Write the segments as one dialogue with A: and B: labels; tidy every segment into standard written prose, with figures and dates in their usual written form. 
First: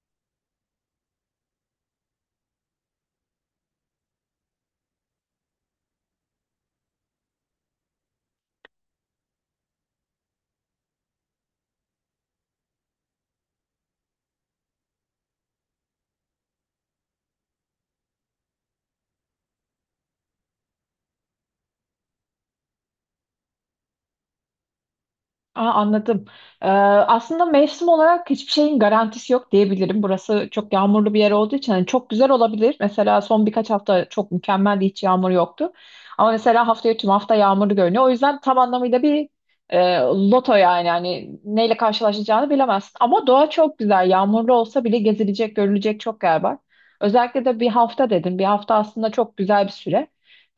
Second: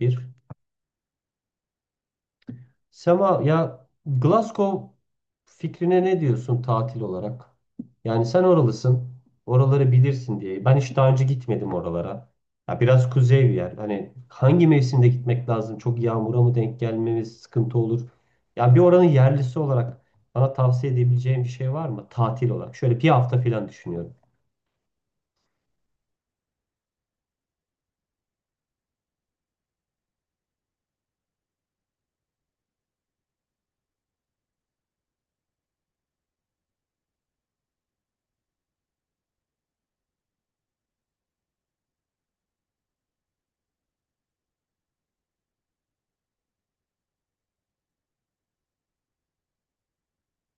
A: Bir. Sema ya Glasgow fikrine ne diyorsun tatil olarak? Yani sen oralısın. Oraları bilirsin diye. Ben hiç daha önce gitmedim oralara. Ya biraz kuzey bir yer. Hani hangi mevsimde gitmek lazım? Çok yağmura mı denk gelmemiz sıkıntı olur? Yani bir oranın yerlisi olarak bana tavsiye edebileceğim bir şey var mı? Tatil olarak. Şöyle bir hafta falan düşünüyorum.
B: Anladım. Aslında mevsim olarak hiçbir şeyin garantisi yok diyebilirim. Burası çok yağmurlu bir yer olduğu için hani çok güzel olabilir. Mesela son birkaç hafta çok mükemmeldi, hiç yağmur yoktu. Ama mesela haftaya tüm hafta yağmurlu görünüyor. O yüzden tam anlamıyla bir loto yani. Hani neyle karşılaşacağını bilemezsin. Ama doğa çok güzel. Yağmurlu olsa bile gezilecek, görülecek çok yer var. Özellikle de bir hafta dedim. Bir hafta aslında çok güzel bir süre.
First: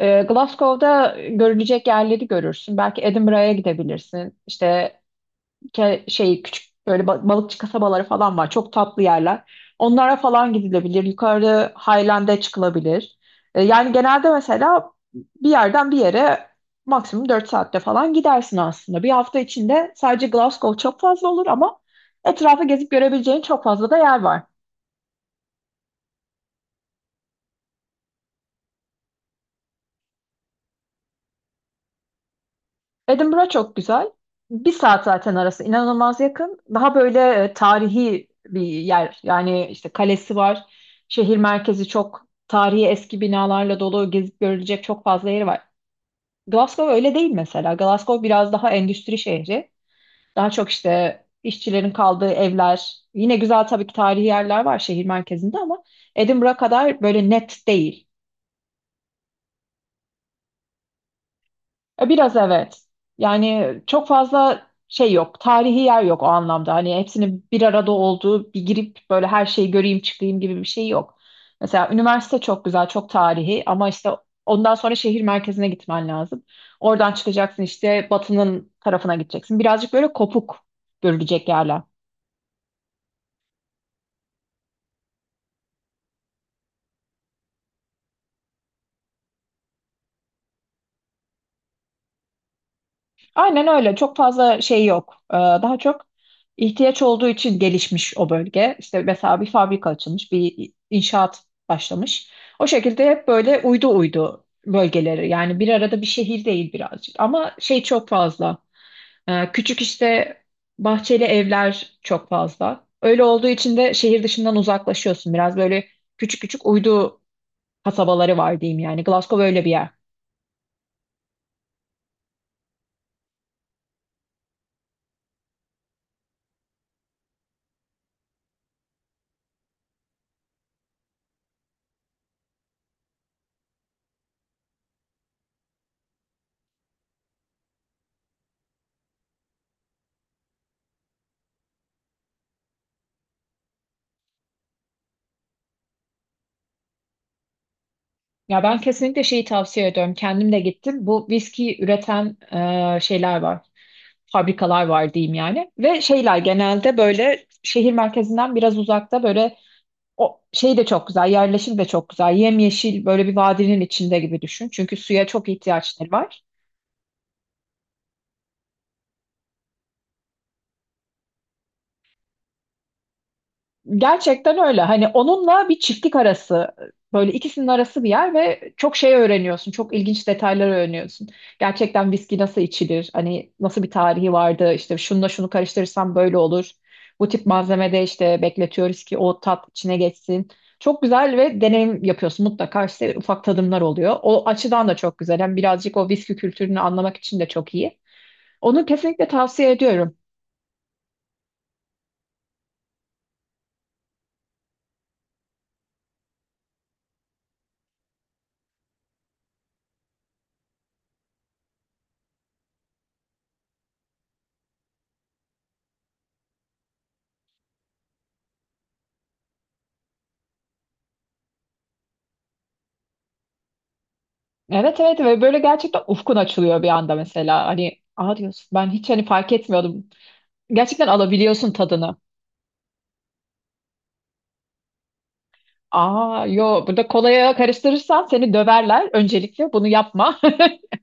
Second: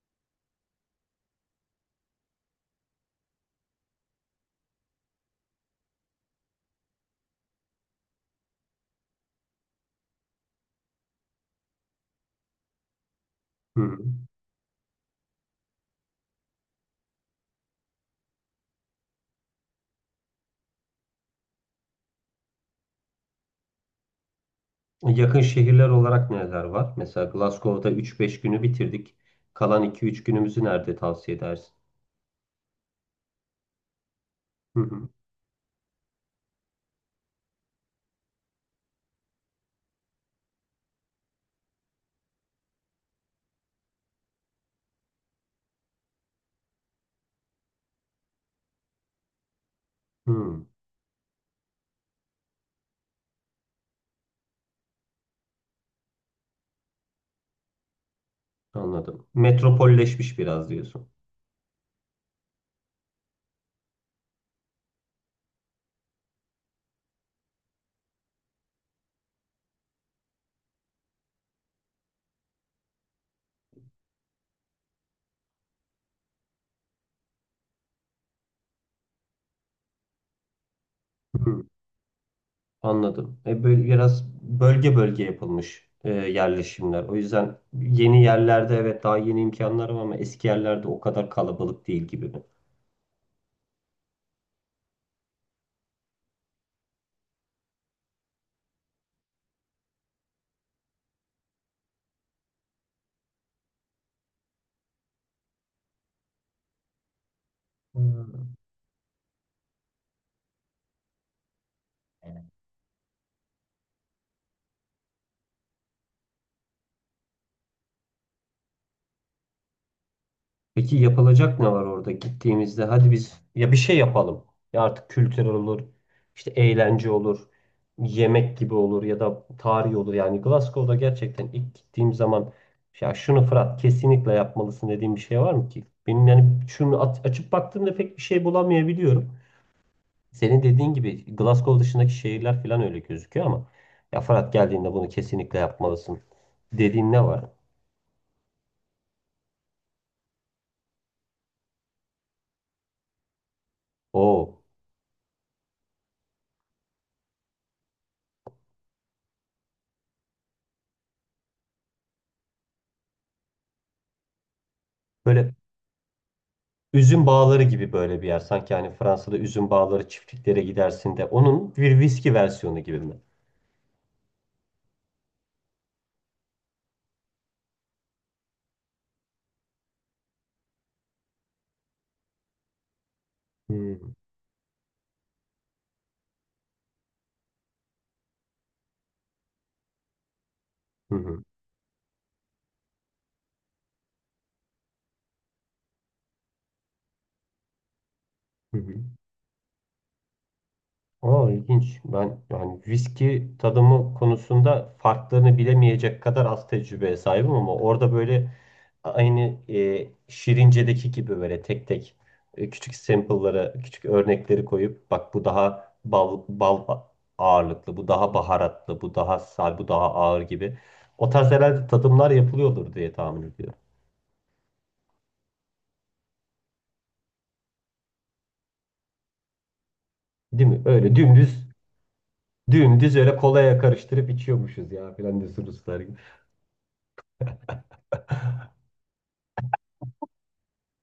B: Glasgow'da görülecek yerleri görürsün. Belki Edinburgh'a gidebilirsin. İşte küçük böyle balıkçı kasabaları falan var. Çok tatlı yerler. Onlara falan gidilebilir. Yukarı Highland'e çıkılabilir.
A: Hı
B: Yani
A: hı.
B: genelde mesela bir yerden bir yere maksimum 4 saatte falan gidersin aslında. Bir hafta içinde sadece Glasgow çok fazla olur ama etrafı gezip görebileceğin çok fazla da yer var.
A: Yakın şehirler olarak neler var? Mesela Glasgow'da üç beş günü bitirdik. Kalan iki üç günümüzü nerede tavsiye edersin?
B: Edinburgh çok güzel. Bir
A: Hı
B: saat
A: hı.
B: zaten arası inanılmaz yakın. Daha böyle tarihi bir yer. Yani işte kalesi var. Şehir merkezi çok tarihi eski binalarla dolu. Gezip görülecek çok fazla yeri var. Glasgow öyle değil mesela. Glasgow biraz daha endüstri şehri. Daha
A: Hı,
B: çok işte işçilerin kaldığı evler. Yine güzel tabii ki tarihi yerler var şehir merkezinde ama Edinburgh kadar böyle net değil.
A: anladım. Metropolleşmiş biraz diyorsun.
B: Biraz evet. Yani çok fazla şey yok. Tarihi yer yok o anlamda. Hani hepsinin bir arada olduğu, bir girip böyle her şeyi göreyim çıkayım gibi bir şey yok. Mesela üniversite çok güzel, çok tarihi ama işte ondan sonra şehir merkezine gitmen lazım. Oradan çıkacaksın işte batının tarafına gideceksin. Birazcık böyle kopuk görülecek
A: Hı,
B: yerler.
A: anladım. Böyle biraz bölge bölge yapılmış yerleşimler. O yüzden yeni yerlerde evet daha yeni imkanlar var ama eski yerlerde o kadar kalabalık değil gibi mi?
B: Aynen öyle. Çok fazla şey yok. Daha çok ihtiyaç olduğu için gelişmiş o bölge. İşte mesela bir fabrika açılmış, bir inşaat başlamış. O şekilde hep böyle uydu uydu bölgeleri. Yani bir arada bir şehir değil birazcık. Ama şey çok
A: Hı.
B: fazla. Küçük işte bahçeli evler çok fazla. Öyle olduğu için de şehir dışından uzaklaşıyorsun. Biraz böyle küçük küçük uydu kasabaları var diyeyim yani. Glasgow öyle bir yer.
A: Peki yapılacak ne var orada gittiğimizde? Hadi biz ya bir şey yapalım. Ya artık kültür olur, işte eğlence olur, yemek gibi olur ya da tarih olur. Yani Glasgow'da gerçekten ilk gittiğim zaman ya şunu Fırat kesinlikle yapmalısın dediğim bir şey var mı ki? Benim yani şunu açıp baktığımda pek bir şey bulamayabiliyorum. Senin dediğin gibi Glasgow dışındaki şehirler falan öyle gözüküyor ama ya Fırat geldiğinde bunu kesinlikle yapmalısın dediğin ne var?
B: Ya ben kesinlikle şeyi tavsiye ediyorum. Kendim de gittim. Bu viski üreten şeyler var.
A: Oo.
B: Fabrikalar var diyeyim yani. Ve şeyler genelde böyle şehir merkezinden biraz uzakta böyle. O şey de çok güzel, yerleşim de çok güzel. Yemyeşil böyle bir vadinin içinde gibi düşün. Çünkü suya çok
A: Böyle
B: ihtiyaçları var.
A: üzüm bağları gibi böyle bir yer. Sanki hani Fransa'da üzüm bağları çiftliklere gidersin de onun bir viski versiyonu gibi mi?
B: Gerçekten öyle. Hani onunla bir çiftlik arası, böyle ikisinin arası bir yer ve çok şey öğreniyorsun. Çok ilginç detaylar öğreniyorsun. Gerçekten viski nasıl içilir? Hani nasıl bir
A: Hmm.
B: tarihi vardı? İşte şununla şunu karıştırırsam böyle olur. Bu tip malzemede işte bekletiyoruz ki o tat içine geçsin. Çok
A: Hı
B: güzel
A: hı.
B: ve deneyim yapıyorsun. Mutlaka işte ufak tadımlar oluyor. O açıdan da çok güzel. Hem birazcık o viski kültürünü anlamak için de çok iyi.
A: Hı
B: Onu
A: hı.
B: kesinlikle tavsiye ediyorum.
A: Aa, ilginç. Ben yani viski tadımı konusunda farklarını bilemeyecek kadar az tecrübeye sahibim ama orada böyle aynı Şirince'deki gibi böyle tek tek küçük sample'lara, küçük örnekleri koyup bak bu daha bal ağırlıklı, bu daha baharatlı, bu daha sal, bu daha ağır gibi. O tarz herhalde tadımlar yapılıyordur diye tahmin ediyorum.
B: Evet evet, ve böyle gerçekten ufkun açılıyor bir anda mesela. Hani aa diyorsun ben hiç hani fark etmiyordum.
A: Değil mi?
B: Gerçekten
A: Öyle dümdüz,
B: alabiliyorsun tadını.
A: dümdüz öyle kolaya karıştırıp içiyormuşuz ya filan diyorsunuz.
B: Aa yo, burada kolaya karıştırırsan seni döverler. Öncelikle bunu yapma.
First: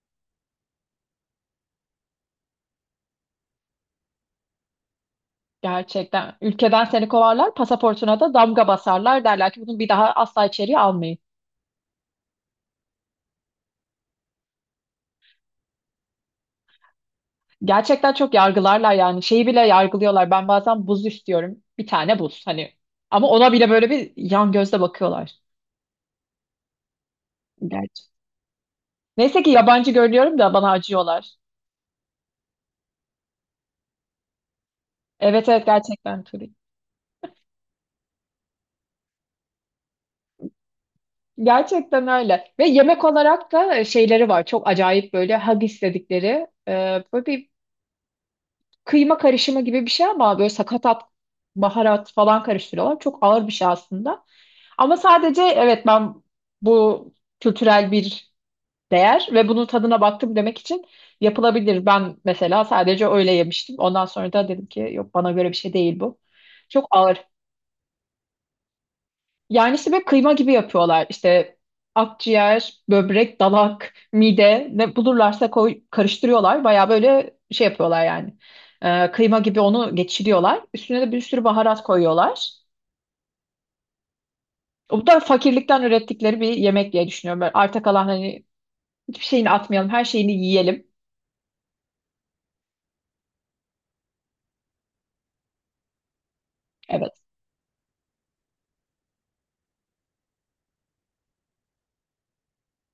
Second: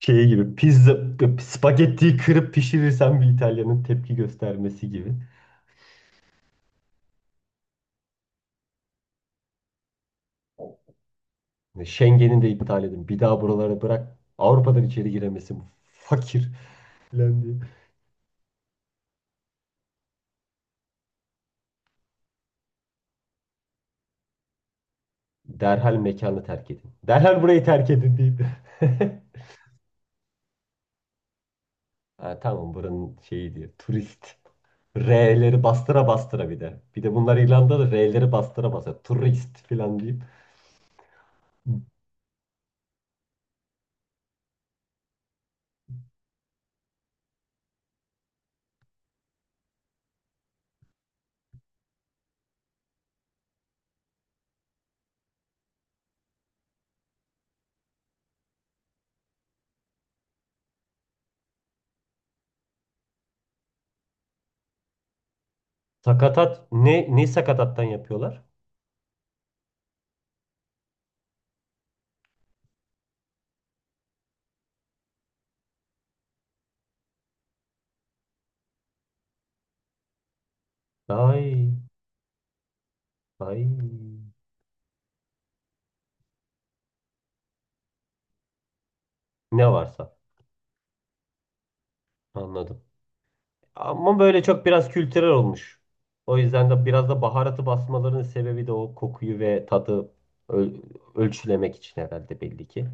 A: Şey gibi pizza spagettiyi kırıp pişirirsen bir İtalyanın tepki göstermesi gibi.
B: Gerçekten ülkeden seni kovarlar, pasaportuna da damga basarlar derler ki bunu bir daha asla içeriye almayın.
A: Schengen'i de iptal edin. Bir daha buralara bırak. Avrupa'dan içeri giremesin. Bu fakir falan diye.
B: Gerçekten çok yargılarlar yani şeyi bile yargılıyorlar. Ben bazen buz istiyorum. Bir tane buz hani. Ama ona bile böyle bir yan gözle bakıyorlar.
A: Derhal mekanı terk edin. Derhal burayı terk
B: Gerçi.
A: edin deyip.
B: Neyse ki yabancı görünüyorum da bana acıyorlar.
A: Ha, tamam buranın şeyi diyor turist.
B: Evet
A: R'leri
B: evet,
A: bastıra
B: gerçekten Turi.
A: bastıra bir de. Bir de bunlar İrlanda'da R'leri bastıra bastıra. Turist falan deyip.
B: Gerçekten öyle. Ve yemek olarak da şeyleri var. Çok acayip böyle hag istedikleri. Böyle bir kıyma karışımı gibi bir şey ama böyle sakatat, baharat falan karıştırıyorlar. Çok ağır bir şey aslında. Ama sadece evet ben bu kültürel bir değer ve bunun tadına baktım demek için yapılabilir. Ben mesela sadece öyle yemiştim. Ondan sonra da dedim ki yok bana göre bir şey değil bu.
A: Sakatat.
B: Çok
A: Ne,
B: ağır.
A: ne sakatattan yapıyorlar?
B: Yani işte böyle kıyma gibi yapıyorlar. İşte akciğer, böbrek, dalak, mide ne bulurlarsa koy, karıştırıyorlar. Baya böyle şey yapıyorlar yani. Kıyma gibi onu geçiriyorlar. Üstüne de bir sürü
A: Ay.
B: baharat koyuyorlar.
A: Ay.
B: O da fakirlikten ürettikleri bir yemek diye düşünüyorum. Böyle arta kalan hani hiçbir şeyini
A: Ne
B: atmayalım, her
A: varsa.
B: şeyini yiyelim.
A: Anladım. Ama böyle çok biraz kültürel olmuş. O yüzden de biraz
B: Evet,
A: da baharatı basmalarının sebebi de o kokuyu ve tadı öl- ölçülemek için herhalde belli ki.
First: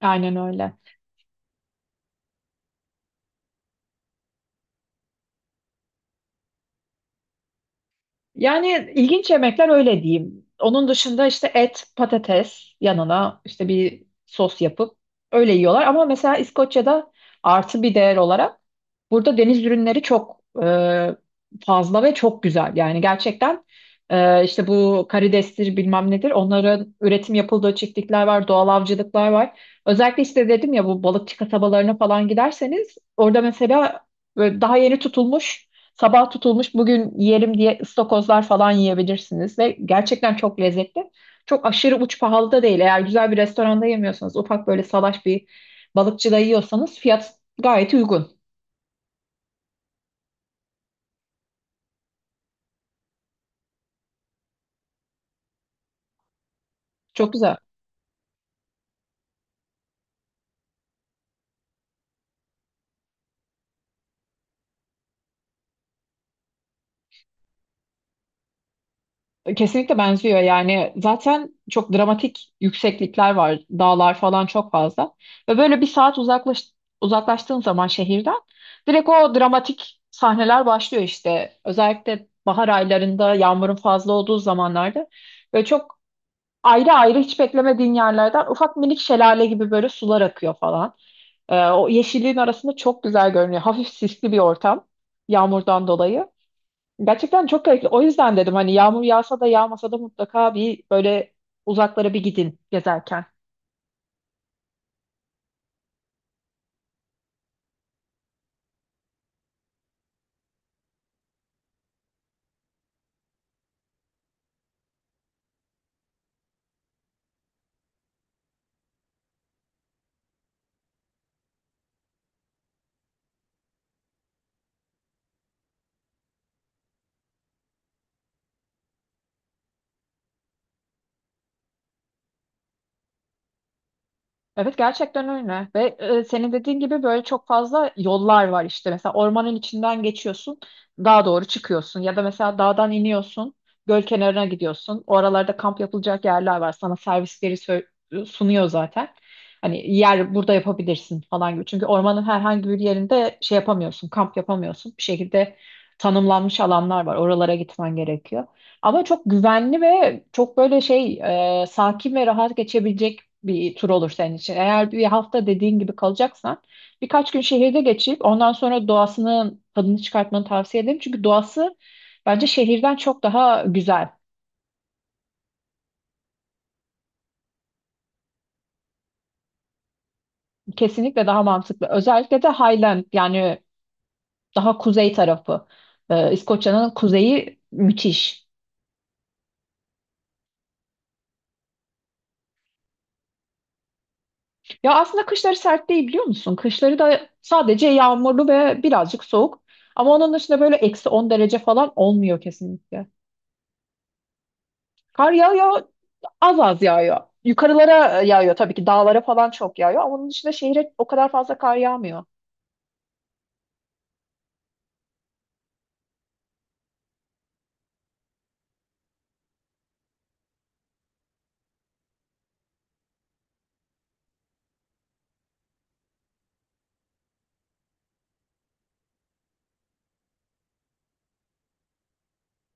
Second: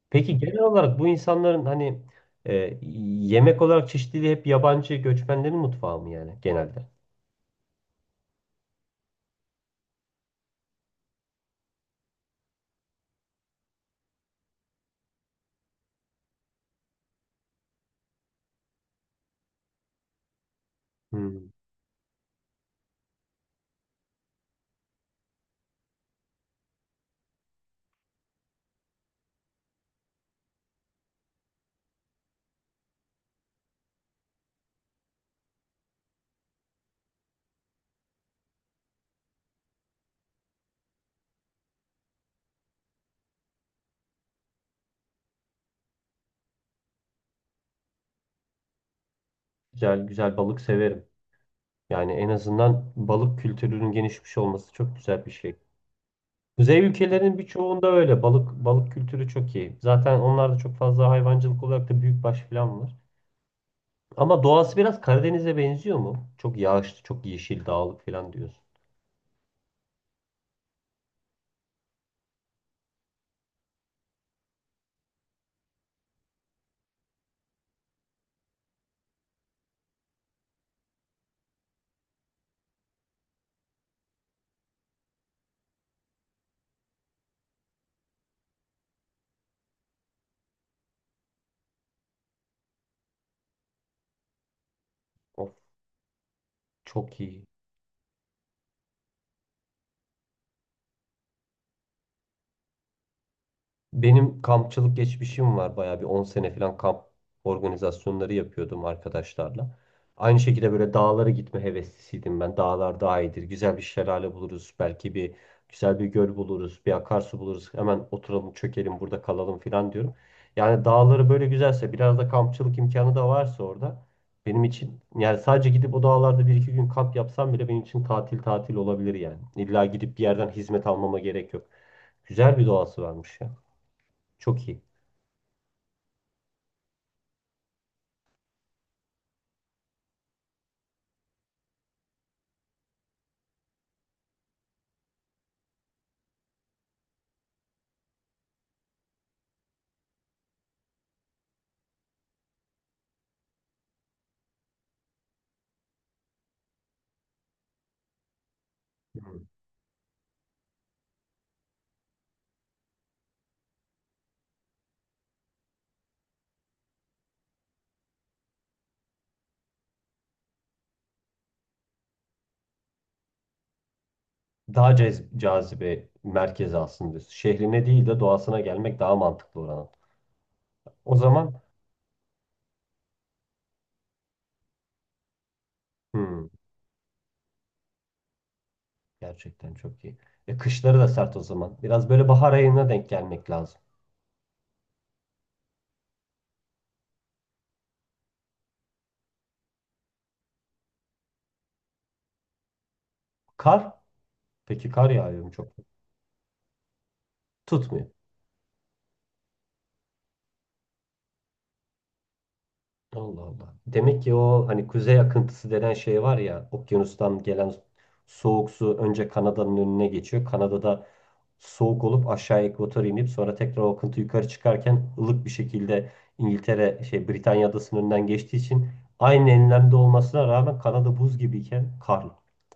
B: aynen
A: Peki genel
B: öyle.
A: olarak bu insanların hani e, yemek olarak çeşitliliği hep yabancı göçmenlerin mutfağı mı yani genelde?
B: Yani ilginç yemekler öyle diyeyim. Onun dışında işte et, patates yanına işte bir sos yapıp öyle yiyorlar. Ama mesela İskoçya'da artı bir değer olarak burada deniz ürünleri çok
A: Hmm.
B: fazla ve çok güzel. Yani gerçekten işte bu karidestir bilmem nedir onların üretim yapıldığı çiftlikler var, doğal avcılıklar var. Özellikle işte dedim ya bu balıkçı kasabalarına falan giderseniz orada mesela böyle daha yeni tutulmuş, sabah tutulmuş bugün yerim diye ıstakozlar falan yiyebilirsiniz ve gerçekten çok lezzetli. Çok aşırı uç pahalı da değil. Eğer güzel bir restoranda yemiyorsanız, ufak böyle salaş bir balıkçıda yiyorsanız fiyat gayet uygun.
A: Güzel güzel balık severim. Yani en azından balık kültürünün gelişmiş olması çok güzel bir şey. Kuzey
B: Çok
A: ülkelerinin
B: güzel.
A: birçoğunda öyle. Balık kültürü çok iyi. Zaten onlarda çok fazla hayvancılık olarak da büyükbaş falan var. Ama doğası biraz Karadeniz'e benziyor mu? Çok yağışlı, çok yeşil, dağlık falan diyorsun.
B: Kesinlikle benziyor yani zaten çok dramatik yükseklikler var, dağlar falan çok fazla ve böyle bir saat uzaklaştığın zaman şehirden direkt o dramatik sahneler başlıyor işte özellikle bahar aylarında yağmurun fazla olduğu zamanlarda böyle çok ayrı ayrı hiç beklemediğin yerlerden ufak minik şelale gibi böyle sular akıyor falan. O yeşilliğin arasında çok güzel görünüyor, hafif sisli bir ortam
A: Of,
B: yağmurdan dolayı.
A: çok iyi.
B: Gerçekten çok gerekli. O yüzden dedim hani yağmur yağsa da yağmasa da mutlaka bir böyle uzaklara bir gidin gezerken.
A: Benim kampçılık geçmişim var. Bayağı bir 10 sene falan kamp organizasyonları yapıyordum arkadaşlarla. Aynı şekilde böyle dağlara gitme heveslisiydim ben. Dağlar daha iyidir. Güzel bir şelale buluruz. Belki bir güzel bir göl buluruz. Bir akarsu buluruz. Hemen oturalım, çökelim, burada kalalım falan diyorum. Yani dağları böyle güzelse, biraz da kampçılık imkanı da varsa orada benim için yani sadece gidip o dağlarda bir iki gün kamp yapsam bile benim için tatil tatil olabilir yani. İlla gidip bir yerden hizmet almama gerek yok. Güzel bir doğası varmış ya. Çok
B: Evet
A: iyi.
B: gerçekten öyle ve senin dediğin gibi böyle çok fazla yollar var, işte mesela ormanın içinden geçiyorsun, dağa doğru çıkıyorsun ya da mesela dağdan iniyorsun, göl kenarına gidiyorsun, oralarda kamp yapılacak yerler var, sana servisleri sunuyor zaten. Hani yer burada yapabilirsin falan gibi, çünkü ormanın herhangi bir yerinde şey yapamıyorsun, kamp yapamıyorsun, bir şekilde tanımlanmış alanlar var, oralara gitmen gerekiyor. Ama çok
A: Hı.
B: güvenli ve çok böyle şey sakin ve rahat geçebilecek bir tur olur senin için. Eğer bir hafta dediğin gibi kalacaksan birkaç gün şehirde geçip ondan sonra doğasının tadını çıkartmanı tavsiye ederim. Çünkü doğası bence şehirden çok daha güzel.
A: Daha cazibe merkezi aslında diyorsun. Şehrine değil de doğasına gelmek daha mantıklı oranın. O
B: Kesinlikle daha
A: zaman
B: mantıklı. Özellikle de Highland yani daha kuzey tarafı.
A: hmm,
B: İskoçya'nın kuzeyi müthiş.
A: gerçekten çok iyi. Kışları da sert o zaman. Biraz böyle bahar ayına denk gelmek lazım.
B: Ya aslında kışları sert değil biliyor musun? Kışları da sadece yağmurlu ve birazcık soğuk. Ama onun dışında böyle eksi 10 derece falan olmuyor kesinlikle.
A: Kar? Peki kar
B: Kar
A: yağıyor mu çok?
B: yağıyor, az az yağıyor.
A: Tutmuyor.
B: Yukarılara yağıyor tabii ki, dağlara falan çok yağıyor. Ama onun dışında şehre o kadar fazla kar yağmıyor.
A: Allah Allah. Demek ki o hani kuzey akıntısı denen şey var ya okyanustan gelen soğuk su önce Kanada'nın önüne geçiyor. Kanada'da soğuk olup aşağı ekvatora inip sonra tekrar o akıntı yukarı çıkarken ılık bir şekilde İngiltere şey Britanya adasının önünden geçtiği için aynı enlemde olmasına rağmen Kanada buz gibiyken karlı.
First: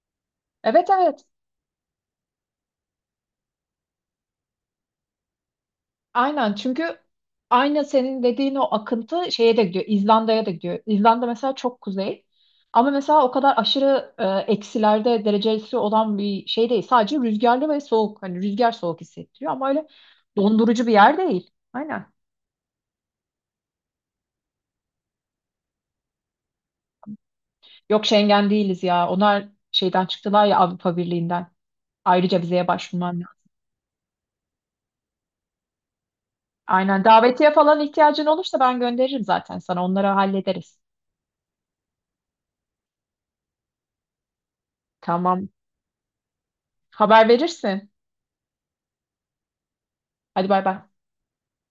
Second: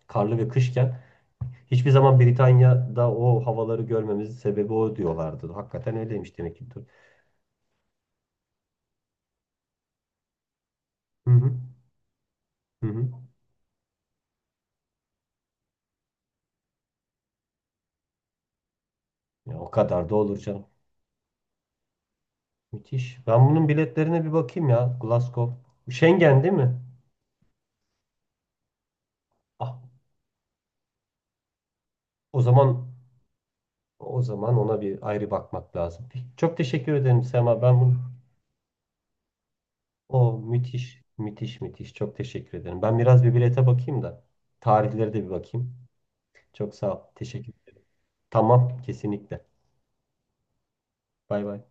A: Karlı ve
B: Evet
A: kışken
B: evet.
A: hiçbir zaman Britanya'da o havaları görmemizin sebebi o diyorlardı. Hakikaten öyleymiş
B: Aynen,
A: demek ki.
B: çünkü aynı senin dediğin o akıntı şeye de gidiyor. İzlanda'ya da gidiyor. İzlanda
A: Hı hı.
B: mesela çok kuzey.
A: Hı
B: Ama
A: hı.
B: mesela o kadar aşırı eksilerde derecesi olan bir şey değil. Sadece rüzgarlı ve soğuk. Hani rüzgar soğuk hissettiriyor
A: Ya
B: ama
A: o
B: öyle
A: kadar da olur canım.
B: dondurucu bir yer değil. Aynen.
A: Müthiş. Ben bunun biletlerine bir bakayım ya. Glasgow. Schengen değil mi?
B: Yok, Schengen değiliz ya. Onlar
A: Ah,
B: şeyden çıktılar ya, Avrupa Birliği'nden.
A: o
B: Ayrıca vizeye
A: zaman
B: başvurman lazım.
A: o zaman ona bir ayrı bakmak lazım. Çok teşekkür
B: Aynen.
A: ederim
B: Davetiye
A: Sema.
B: falan
A: Ben bunu
B: ihtiyacın olursa ben gönderirim zaten sana. Onları
A: O
B: hallederiz.
A: müthiş, müthiş, müthiş. Çok teşekkür ederim. Ben biraz bir bilete bakayım da tarihlere de bir
B: Tamam.
A: bakayım. Çok sağ ol.
B: Haber
A: Teşekkür ederim.
B: verirsin.
A: Tamam, kesinlikle.
B: Hadi bay bay.
A: Bay bay.